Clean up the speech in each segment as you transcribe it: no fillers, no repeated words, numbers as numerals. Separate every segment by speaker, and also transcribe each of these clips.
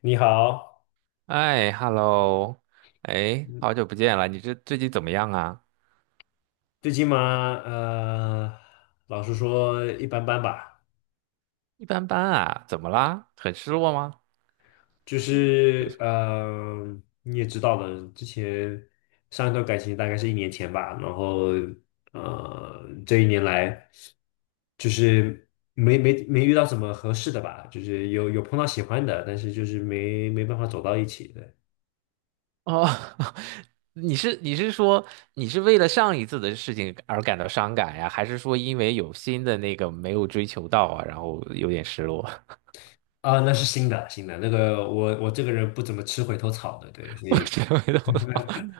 Speaker 1: 你好，
Speaker 2: 哎，hello，哎，好久不见了，你这最近怎么样啊？
Speaker 1: 最近嘛，呃，老实说一般般吧。
Speaker 2: 一般般啊，怎么啦？很失落吗？
Speaker 1: 就是你也知道的，之前上一段感情大概是一年前吧。然后这一年来就是没遇到什么合适的吧，就是有碰到喜欢的，但是就是没办法走到一起的。
Speaker 2: 哦，你是说为了上一次的事情而感到伤感呀，还是说因为有新的那个没有追求到啊，然后有点失落？
Speaker 1: 啊，那是新的那个，我这个人不怎么吃回头草的，对，所
Speaker 2: 我
Speaker 1: 以。
Speaker 2: 真没懂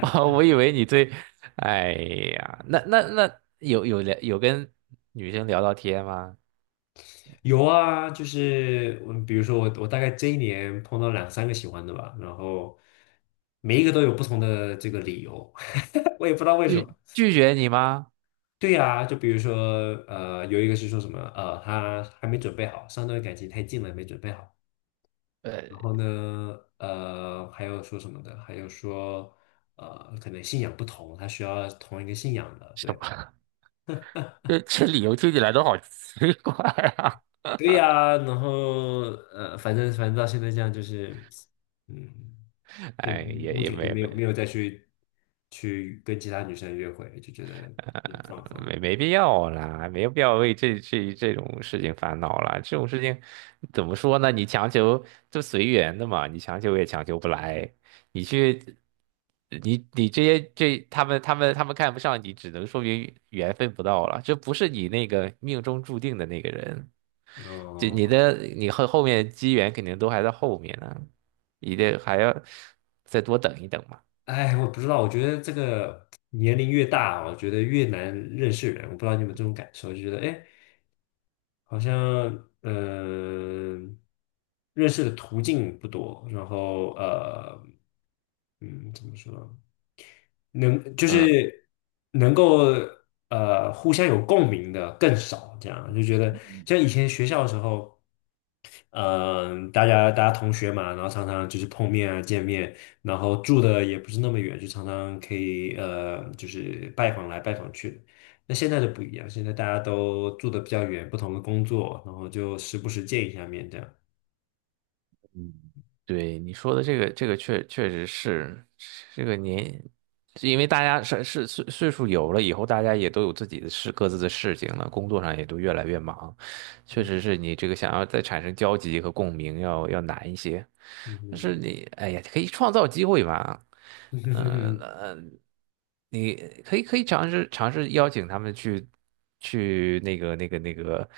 Speaker 2: 啊，我以为你对，哎呀，那有跟女生聊到天吗？
Speaker 1: 有啊，就是比如说我大概这一年碰到两三个喜欢的吧，然后每一个都有不同的这个理由，我也不知道为什么。
Speaker 2: 拒绝你吗？
Speaker 1: 对呀，就比如说有一个是说什么他还没准备好，上段感情太近了，没准备好。
Speaker 2: 呃，
Speaker 1: 然后呢，还有说什么的，还有说可能信仰不同，他需要同一个信仰的，
Speaker 2: 什
Speaker 1: 对。
Speaker 2: 么？这理由听起来都好奇怪啊！
Speaker 1: 对呀，然后反正到现在这样就是，嗯。也
Speaker 2: 哎，也
Speaker 1: 目
Speaker 2: 也
Speaker 1: 前就
Speaker 2: 没
Speaker 1: 没有
Speaker 2: 没，
Speaker 1: 没有再去跟其他女生约会，就觉得也
Speaker 2: 呃，
Speaker 1: 放放。
Speaker 2: 没必要啦，没有必要为这种事情烦恼啦。这种事情怎么说呢？你强求就随缘的嘛，你强求也强求不来。你去，你你这些这他们他们他们看不上你，只能说明缘分不到了，这不是你那个命中注定的那个人。就你
Speaker 1: 哦，
Speaker 2: 的你后后面机缘肯定都还在后面呢，你得还要再多等一等嘛。
Speaker 1: 哎，我不知道。我觉得这个年龄越大，我觉得越难认识人。我不知道你有没有这种感受，就觉得哎，好像嗯、呃认识的途径不多。然后怎么说，就
Speaker 2: 嗯
Speaker 1: 是能够互相有共鸣的更少，这样就觉得像以前学校的时候。嗯、大家同学嘛，然后常常就是碰面啊、见面，然后住的也不是那么远，就常常可以就是拜访来拜访去的。那现在就不一样，现在大家都住的比较远，不同的工作，然后就时不时见一下面这样。
Speaker 2: 嗯，对你说的这个确实是这个年，是因为大家是岁数有了以后，大家也都有自己的事各自的事情了，工作上也都越来越忙。确实是你这个想要再产生交集和共鸣要难一些，但是
Speaker 1: 嗯
Speaker 2: 你哎呀，可以创造机会嘛，嗯、
Speaker 1: 嗯。
Speaker 2: 呃，你可以尝试邀请他们去去那个，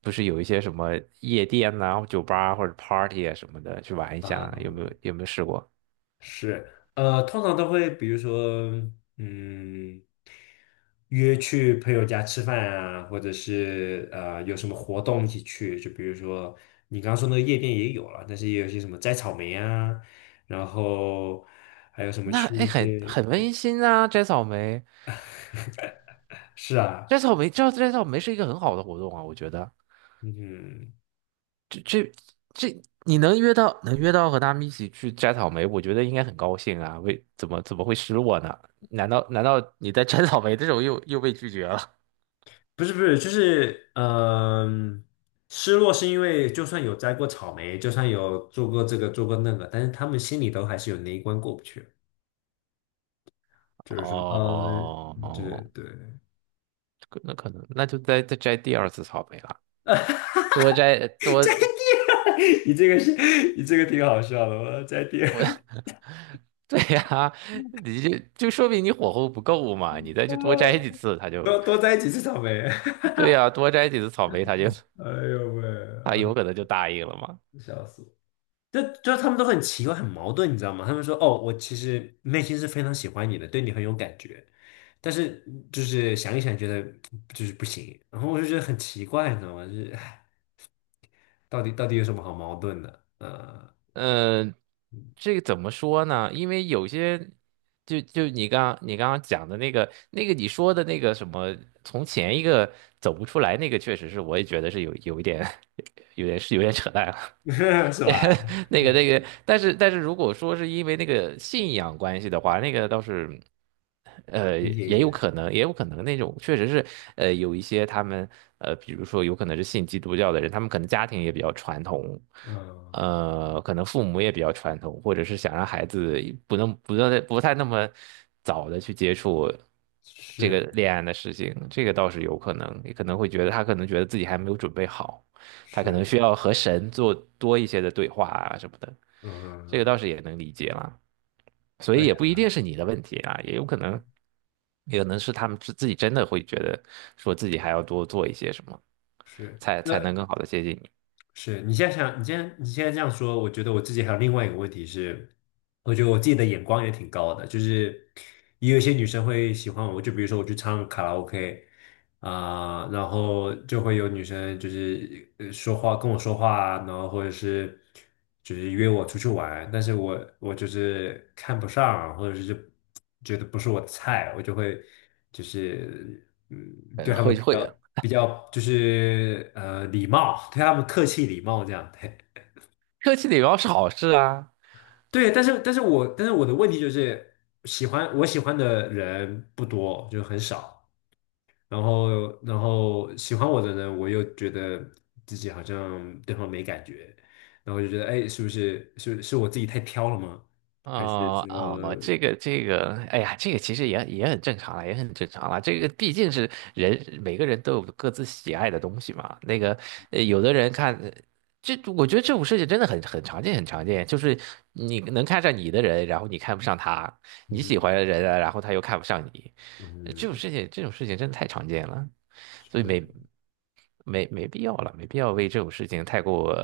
Speaker 2: 不是有一些什么夜店呐、酒吧啊或者 party 啊什么的去玩一 下，有没
Speaker 1: 啊
Speaker 2: 有有没有试过？
Speaker 1: 是。通常都会比如说，嗯，约去朋友家吃饭啊，或者是有什么活动一起去，就比如说你刚刚说那个夜店也有了，但是也有一些什么摘草莓啊，然后还有什么
Speaker 2: 那
Speaker 1: 去
Speaker 2: 哎
Speaker 1: 一
Speaker 2: 很
Speaker 1: 些。
Speaker 2: 很温馨啊，摘草莓，
Speaker 1: 是啊。
Speaker 2: 摘草莓，这摘草莓是一个很好的活动啊，我觉得。
Speaker 1: 嗯，
Speaker 2: 这你能约到能约到和他们一起去摘草莓，我觉得应该很高兴啊。为怎么会失落呢？难道你在摘草莓的时候又被拒绝了？
Speaker 1: 不是不是，就是失落是因为就算有摘过草莓，就算有做过这个做过那个，但是他们心里都还是有那一关过不去。就是
Speaker 2: 哦
Speaker 1: 说，啊，对
Speaker 2: 哦，
Speaker 1: 对。
Speaker 2: 可能那就再摘第二次草莓了，多摘多
Speaker 1: 你这个是，你这个挺好笑的，我要再听。
Speaker 2: 我 对呀、你就说明你火候不够嘛，你再去多摘几次，他 就
Speaker 1: 多多在几次草莓。
Speaker 2: 对呀、多摘几次草莓，他就
Speaker 1: 哎呦喂，
Speaker 2: 他
Speaker 1: 啊，
Speaker 2: 有可能就答应了嘛。
Speaker 1: 笑死我！就他们都很奇怪，很矛盾，你知道吗？他们说：“哦，我其实内心是非常喜欢你的，对你很有感觉，但是就是想一想，觉得就是不行。”然后我就觉得很奇怪，你知道吗？就是，唉，到底有什么好矛盾的？
Speaker 2: 嗯，这个怎么说呢？因为有些，就就你刚刚讲的那个你说的那个什么，从前一个走不出来那个，确实是我也觉得是有一点，有点扯淡了。
Speaker 1: 是吧？
Speaker 2: 但是如果说是因为那个信仰关系的话，那个倒是。呃，
Speaker 1: 理解一
Speaker 2: 也有
Speaker 1: 点，
Speaker 2: 可能，也有可能那种确实是，有一些他们，比如说有可能是信基督教的人，他们可能家庭也比较传统，
Speaker 1: 嗯，
Speaker 2: 可能父母也比较传统，或者是想让孩子不太那么早的去接触这
Speaker 1: 是
Speaker 2: 个恋爱的事情，这个倒是有可能，也可能会觉得他可能觉得自己还没有准备好，他可能
Speaker 1: 是。
Speaker 2: 需要和神做多一些的对话啊什么的，
Speaker 1: 嗯，嗯
Speaker 2: 这个
Speaker 1: 嗯，
Speaker 2: 倒是也能理解了。所
Speaker 1: 对，
Speaker 2: 以也不一定是你的问题啊，也有可能，也可能是他们自己真的会觉得说自己还要多做一些什么，
Speaker 1: 是。
Speaker 2: 才
Speaker 1: 那
Speaker 2: 能更好的接近你。
Speaker 1: 是你现在想，你现在这样说，我觉得我自己还有另外一个问题是，我觉得我自己的眼光也挺高的，就是也有一些女生会喜欢我，就比如说我去唱卡拉 OK，啊、然后就会有女生就是跟我说话啊，然后或者是就是约我出去玩。但是我就是看不上啊，或者是就觉得不是我的菜，我就会就是对
Speaker 2: 呃
Speaker 1: 他们
Speaker 2: 会
Speaker 1: 比
Speaker 2: 会，
Speaker 1: 较
Speaker 2: 呃
Speaker 1: 比较就是礼貌，对他们客气礼貌这样，对。
Speaker 2: 客气礼貌是好事啊，
Speaker 1: 对，但是我的问题就是喜欢我喜欢的人不多，就很少。然后喜欢我的人，我又觉得自己好像对方没感觉，然后就觉得哎，是不是我自己太挑了吗？还是
Speaker 2: 哦哦，
Speaker 1: 说，
Speaker 2: 哎呀，这个其实也很正常了，也很正常了。这个毕竟是人，每个人都有各自喜爱的东西嘛。那个，呃有的人看，这我觉得这种事情真的很常见，很常见。就是你能看上你的人，然后你看不上他；你喜
Speaker 1: 嗯
Speaker 2: 欢的人啊，然后他又看不上你。这种
Speaker 1: 嗯，
Speaker 2: 事情，这种事情真的太常见了，所以
Speaker 1: 是？
Speaker 2: 没必要了，没必要为这种事情太过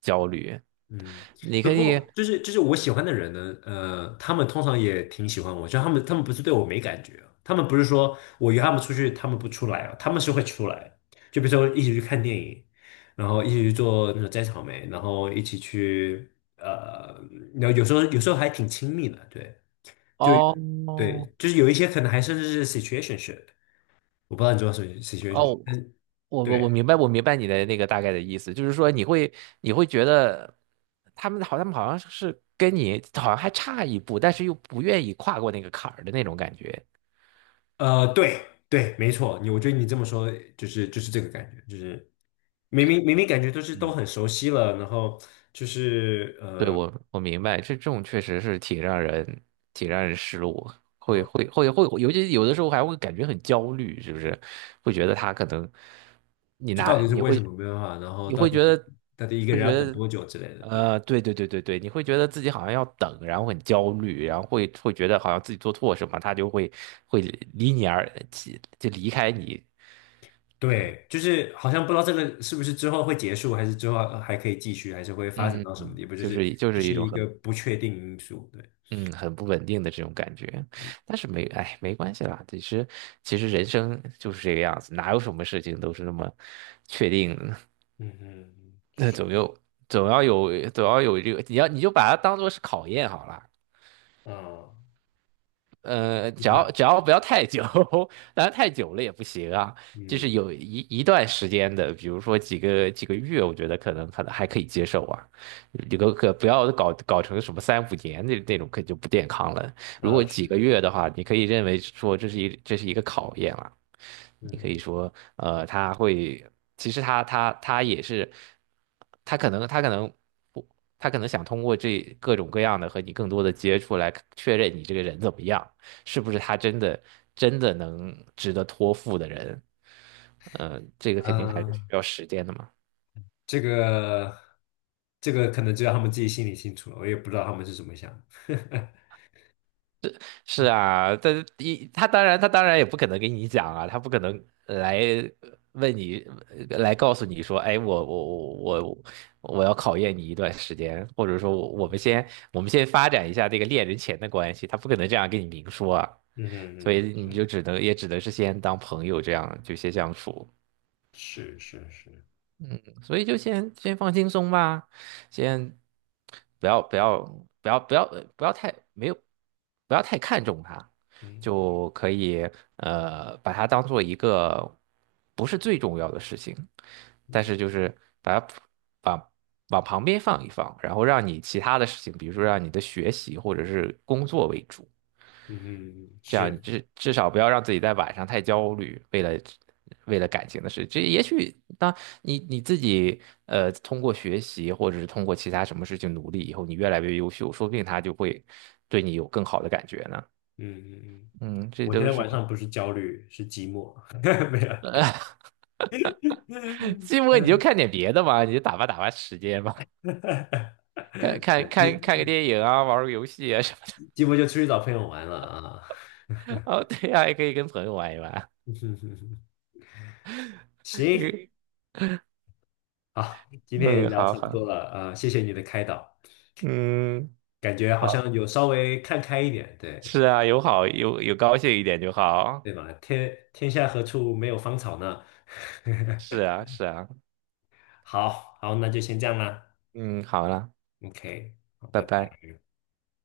Speaker 2: 焦虑。
Speaker 1: 嗯，
Speaker 2: 你
Speaker 1: 不
Speaker 2: 可以
Speaker 1: 过就是我喜欢的人呢，他们通常也挺喜欢我，就他们不是对我没感觉。他们不是说我约他们出去，他们不出来啊，他们是会出来，就比如说一起去看电影，然后一起去做那种摘草莓，然后一起去呃，然后有时候还挺亲密的，对。就
Speaker 2: 哦。
Speaker 1: 对，就是有一些可能还甚至是 situationship，我不知道你知道s i t u a t i o
Speaker 2: 哦，
Speaker 1: n s
Speaker 2: 我
Speaker 1: 对。
Speaker 2: 明白，我明白你的那个大概的意思，就是说你会觉得他们好，他们好像是跟你好像还差一步，但是又不愿意跨过那个坎儿的那种感觉。
Speaker 1: 对对，没错。你我觉得你这么说就是这个感觉，就是。明明感觉都
Speaker 2: 嗯。
Speaker 1: 很熟悉了，然后就是
Speaker 2: 对，我明白，这种确实是挺让人失落，会
Speaker 1: 嗯，
Speaker 2: 会会会，尤其有的时候还会感觉很焦虑，是不是？会觉得他可能你
Speaker 1: 就到
Speaker 2: 拿
Speaker 1: 底是
Speaker 2: 你
Speaker 1: 为什
Speaker 2: 会
Speaker 1: 么没办法，然后
Speaker 2: 你
Speaker 1: 到
Speaker 2: 会
Speaker 1: 底
Speaker 2: 觉得
Speaker 1: 到底一个
Speaker 2: 会
Speaker 1: 人要
Speaker 2: 觉
Speaker 1: 等
Speaker 2: 得
Speaker 1: 多久之类的，对
Speaker 2: 呃，对对对对对，你会觉得自己好像要等，然后很焦虑，然后会觉得好像自己做错什么，他就会离你而就离开你，
Speaker 1: 对。就是好像不知道这个是不是之后会结束，还是之后还可以继续，还是会发展
Speaker 2: 嗯，
Speaker 1: 到什么地步，就
Speaker 2: 就
Speaker 1: 是
Speaker 2: 是就
Speaker 1: 就
Speaker 2: 是一
Speaker 1: 是
Speaker 2: 种
Speaker 1: 一个
Speaker 2: 很
Speaker 1: 不确定因素，对。
Speaker 2: 不稳定的这种感觉，但是没，哎，没关系啦。其实，其实人生就是这个样子，哪有什么事情都是那么确定的？
Speaker 1: 嗯嗯
Speaker 2: 那总有，总要有，总要有这个，你就把它当做是考验好了。
Speaker 1: 嗯，嗯，是吧？
Speaker 2: 只要不要太久，当然太久了也不行啊。就
Speaker 1: 嗯，
Speaker 2: 是有一段时间的，比如说几个月，我觉得可能还可以接受啊。这个可不要搞成什么三五年那种，可就不健康了。如果
Speaker 1: 啊
Speaker 2: 几
Speaker 1: 是，
Speaker 2: 个月的话，你可以认为说这是一个考验了。你可
Speaker 1: 嗯
Speaker 2: 以说，他会，其实他也是，他可能他可能不，他可能想通过这各种各样的和你更多的接触来确认你这个人怎么样。是不是他真的能值得托付的人。这个肯定还是需
Speaker 1: 嗯。
Speaker 2: 要时间的嘛。
Speaker 1: 这个这个可能只有他们自己心里清楚了，我也不知道他们是怎么想的。
Speaker 2: 是啊，他当然也不可能跟你讲啊，他不可能来问你，来告诉你说，哎，我要考验你一段时间，或者说我们先发展一下这个恋人前的关系，他不可能这样跟你明说啊。
Speaker 1: 嗯
Speaker 2: 所
Speaker 1: 嗯嗯，
Speaker 2: 以你就
Speaker 1: 是
Speaker 2: 只能也只能是先当朋友这样就先相处。
Speaker 1: 是是是，
Speaker 2: 所以就先先放轻松吧，先不要不要不要不要呃不要太没有不要太看重它，
Speaker 1: 嗯
Speaker 2: 就可以把它当做一个不是最重要的事情，但
Speaker 1: 嗯
Speaker 2: 是就是把它往往旁边放一放，然后让你其他的事情，比如说让你的学习或者是工作为主。
Speaker 1: 嗯嗯，
Speaker 2: 这样你
Speaker 1: 是。
Speaker 2: 至少不要让自己在晚上太焦虑，为了感情的事。这也许当你自己通过学习或者是通过其他什么事情努力以后，你越来越优秀，说不定他就会对你有更好的感觉呢。
Speaker 1: 嗯嗯嗯，
Speaker 2: 嗯，这
Speaker 1: 我现
Speaker 2: 都
Speaker 1: 在
Speaker 2: 是
Speaker 1: 晚
Speaker 2: 不
Speaker 1: 上不是 焦虑，是寂寞。没有。
Speaker 2: 寂寞，你就看 点别的嘛，你就打发打发时间嘛，
Speaker 1: 哈，
Speaker 2: 看
Speaker 1: 对。
Speaker 2: 看看看个电影啊，玩个游戏啊什么的。
Speaker 1: 寂寞就出去找朋友玩了啊。
Speaker 2: 哦，对呀、也可以跟朋友玩一玩。
Speaker 1: 行，好，今天也
Speaker 2: 嗯，
Speaker 1: 聊
Speaker 2: 好
Speaker 1: 差不
Speaker 2: 好，
Speaker 1: 多了啊。谢谢你的开导。
Speaker 2: 嗯，
Speaker 1: 感觉好
Speaker 2: 好，
Speaker 1: 像有稍微看开一点。对，
Speaker 2: 是啊，有好有有高兴一点就好。
Speaker 1: 对吧？天下何处没有芳草呢？
Speaker 2: 是啊，是啊，
Speaker 1: 好好，那就先这样啦
Speaker 2: 嗯，好啦，
Speaker 1: ，OK，好，
Speaker 2: 拜
Speaker 1: 拜拜。
Speaker 2: 拜。